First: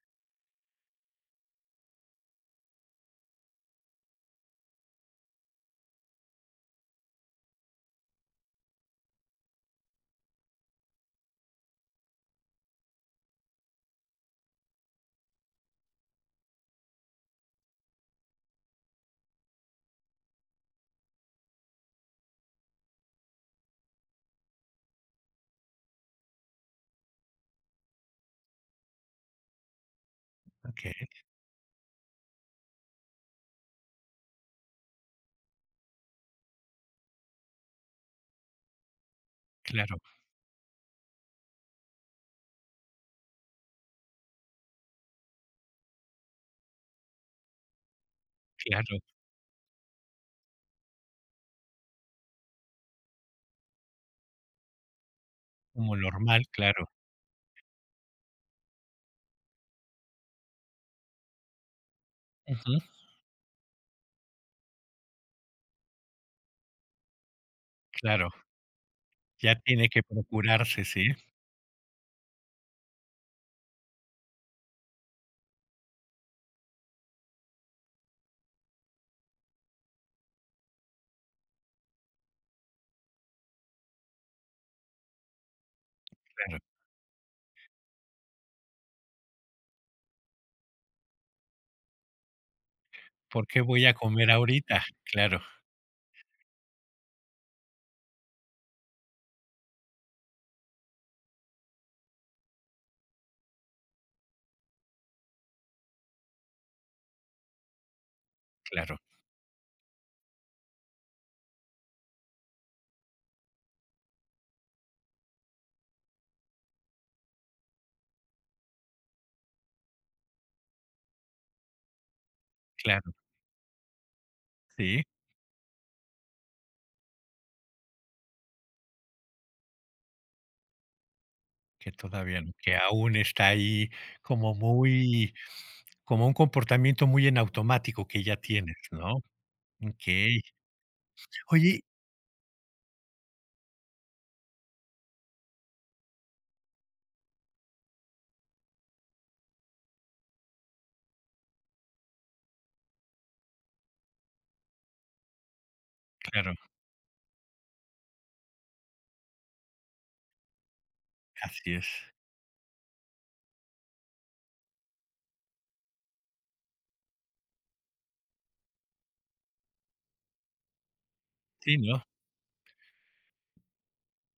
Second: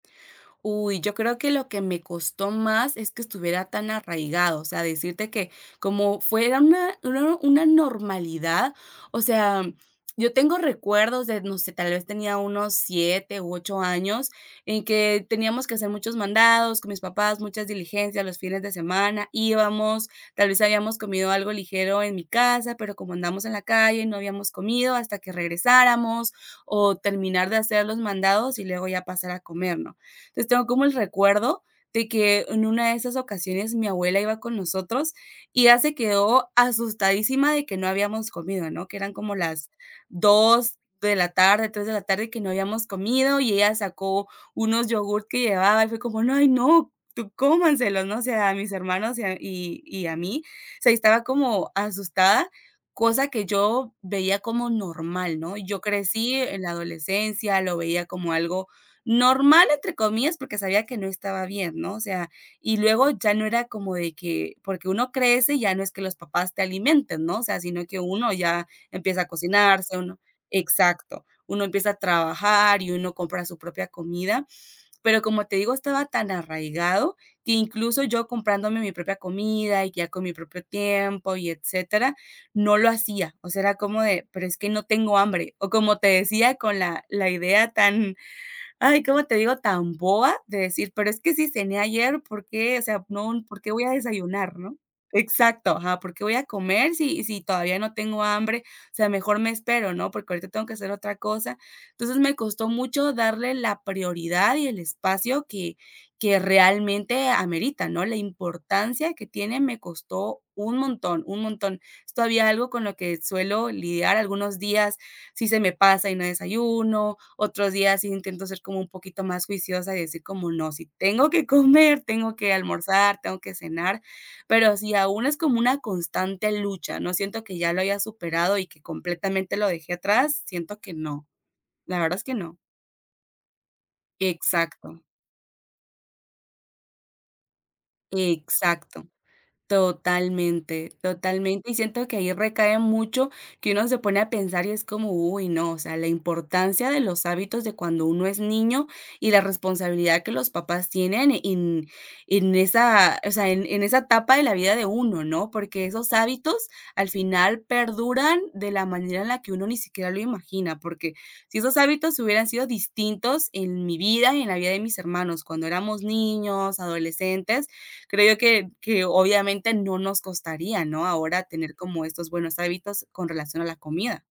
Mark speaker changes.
Speaker 1: Uy, yo creo que lo que me costó más es que estuviera tan arraigado, o sea, decirte que como fue era una una una normalidad, o sea, yo tengo recuerdos de, no sé, tal vez tenía unos 7 u 8 años, en que teníamos que hacer muchos mandados con mis papás, muchas diligencias los fines de semana, íbamos, tal vez habíamos comido algo ligero en mi casa, pero como andamos en la calle, no habíamos comido hasta que regresáramos, o terminar de hacer los mandados y luego ya pasar a comer, ¿no? Entonces, tengo como un
Speaker 2: Okey.
Speaker 1: recuerdo de que en una de esas ocasiones, mi abuela iba con nosotros y ella se quedó asustadísima de que no habíamos comido, ¿no? Que eran como las
Speaker 2: Claro.
Speaker 1: 2 de la tarde, 3 de la tarde que no habíamos comido, y ella sacó unos yogurt que llevaba, y fue como: "No, ay, no, tú cómanselos, ¿no?" O sea, a mis
Speaker 2: Claro.
Speaker 1: hermanos y a y y a mí, se y estaba como asustada, cosa que yo veía como normal, ¿no? Yo
Speaker 2: Lo
Speaker 1: crecí
Speaker 2: normal,
Speaker 1: en la
Speaker 2: claro.
Speaker 1: adolescencia, lo veía como algo "normal", entre comillas, porque sabía que no estaba bien, ¿no? O sea, y
Speaker 2: Ujú.
Speaker 1: luego ya no era como de que, porque uno crece, ya no es que los papás te alimenten, ¿no? O sea, sino que
Speaker 2: Claro,
Speaker 1: uno ya empieza a
Speaker 2: ya tiene
Speaker 1: cocinarse,
Speaker 2: que
Speaker 1: uno
Speaker 2: procurarse, sí.
Speaker 1: Exacto, uno empieza a trabajar y uno compra su propia comida. Pero, como te digo, estaba tan arraigado, que incluso yo comprándome mi propia comida y ya con mi propio tiempo y etcétera, no lo hacía. O sea, era como de: "Pero es que no tengo hambre", o como te decía,
Speaker 2: Claro.
Speaker 1: con la la idea tan, ay ¿cómo te digo?, tan boba de decir: "Pero es que si cené ayer por qué, o sea, no,
Speaker 2: ¿Por qué
Speaker 1: por qué voy
Speaker 2: voy
Speaker 1: a
Speaker 2: a comer
Speaker 1: desayunar", ¿no?
Speaker 2: ahorita? Claro.
Speaker 1: Exacto, ajá porque voy a comer sí sí todavía no tengo hambre, o sea, mejor me espero, ¿no?, porque ahorita tengo que hacer otra cosa, entonces, me costó mucho darle la prioridad y el espacio que que realmente amerita, ¿no? La
Speaker 2: Claro.
Speaker 1: importancia que tiene me costó un montón, un montón. Es todavía algo con lo que suelo lidiar algunos días, sí se me pasa y no desayuno, otros días sí intento ser como un poquito más juiciosa y decir: "¿Como no?, si tengo que comer, tengo que
Speaker 2: Claro.
Speaker 1: almorzar, tengo que cenar", pero sí,
Speaker 2: Sí.
Speaker 1: aún es como una constante lucha, no siento que ya lo haya superado y que completamente lo dejé atrás, siento que no,
Speaker 2: Que
Speaker 1: la verdad es que
Speaker 2: todavía
Speaker 1: no.
Speaker 2: que aún está ahí como
Speaker 1: Exacto.
Speaker 2: muy como un comportamiento muy en automático que ya tienes,
Speaker 1: Exacto,
Speaker 2: ¿no? Okey,
Speaker 1: totalmente totalmente, y
Speaker 2: oye
Speaker 1: siento que ahí recae mucho que uno se pone a pensar y es como, uy no, o sea, la importancia de los hábitos de cuando uno es niño y la responsabilidad que los papás tienen en en esa, o sea, en en esa etapa de la vida de uno, ¿no? Porque esos
Speaker 2: Claro.
Speaker 1: hábitos al final perduran de la manera en la que uno ni siquiera lo imagina, porque si
Speaker 2: Así
Speaker 1: esos
Speaker 2: es.
Speaker 1: hábitos hubieran sido distintos en mi vida y en la vida de mis hermanos cuando éramos niños, adolescentes, creo yo que que, obviamente, no nos costaría, ¿no? Ahora tener
Speaker 2: Sí, ¿no?
Speaker 1: como estos buenos hábitos con relación a la comida.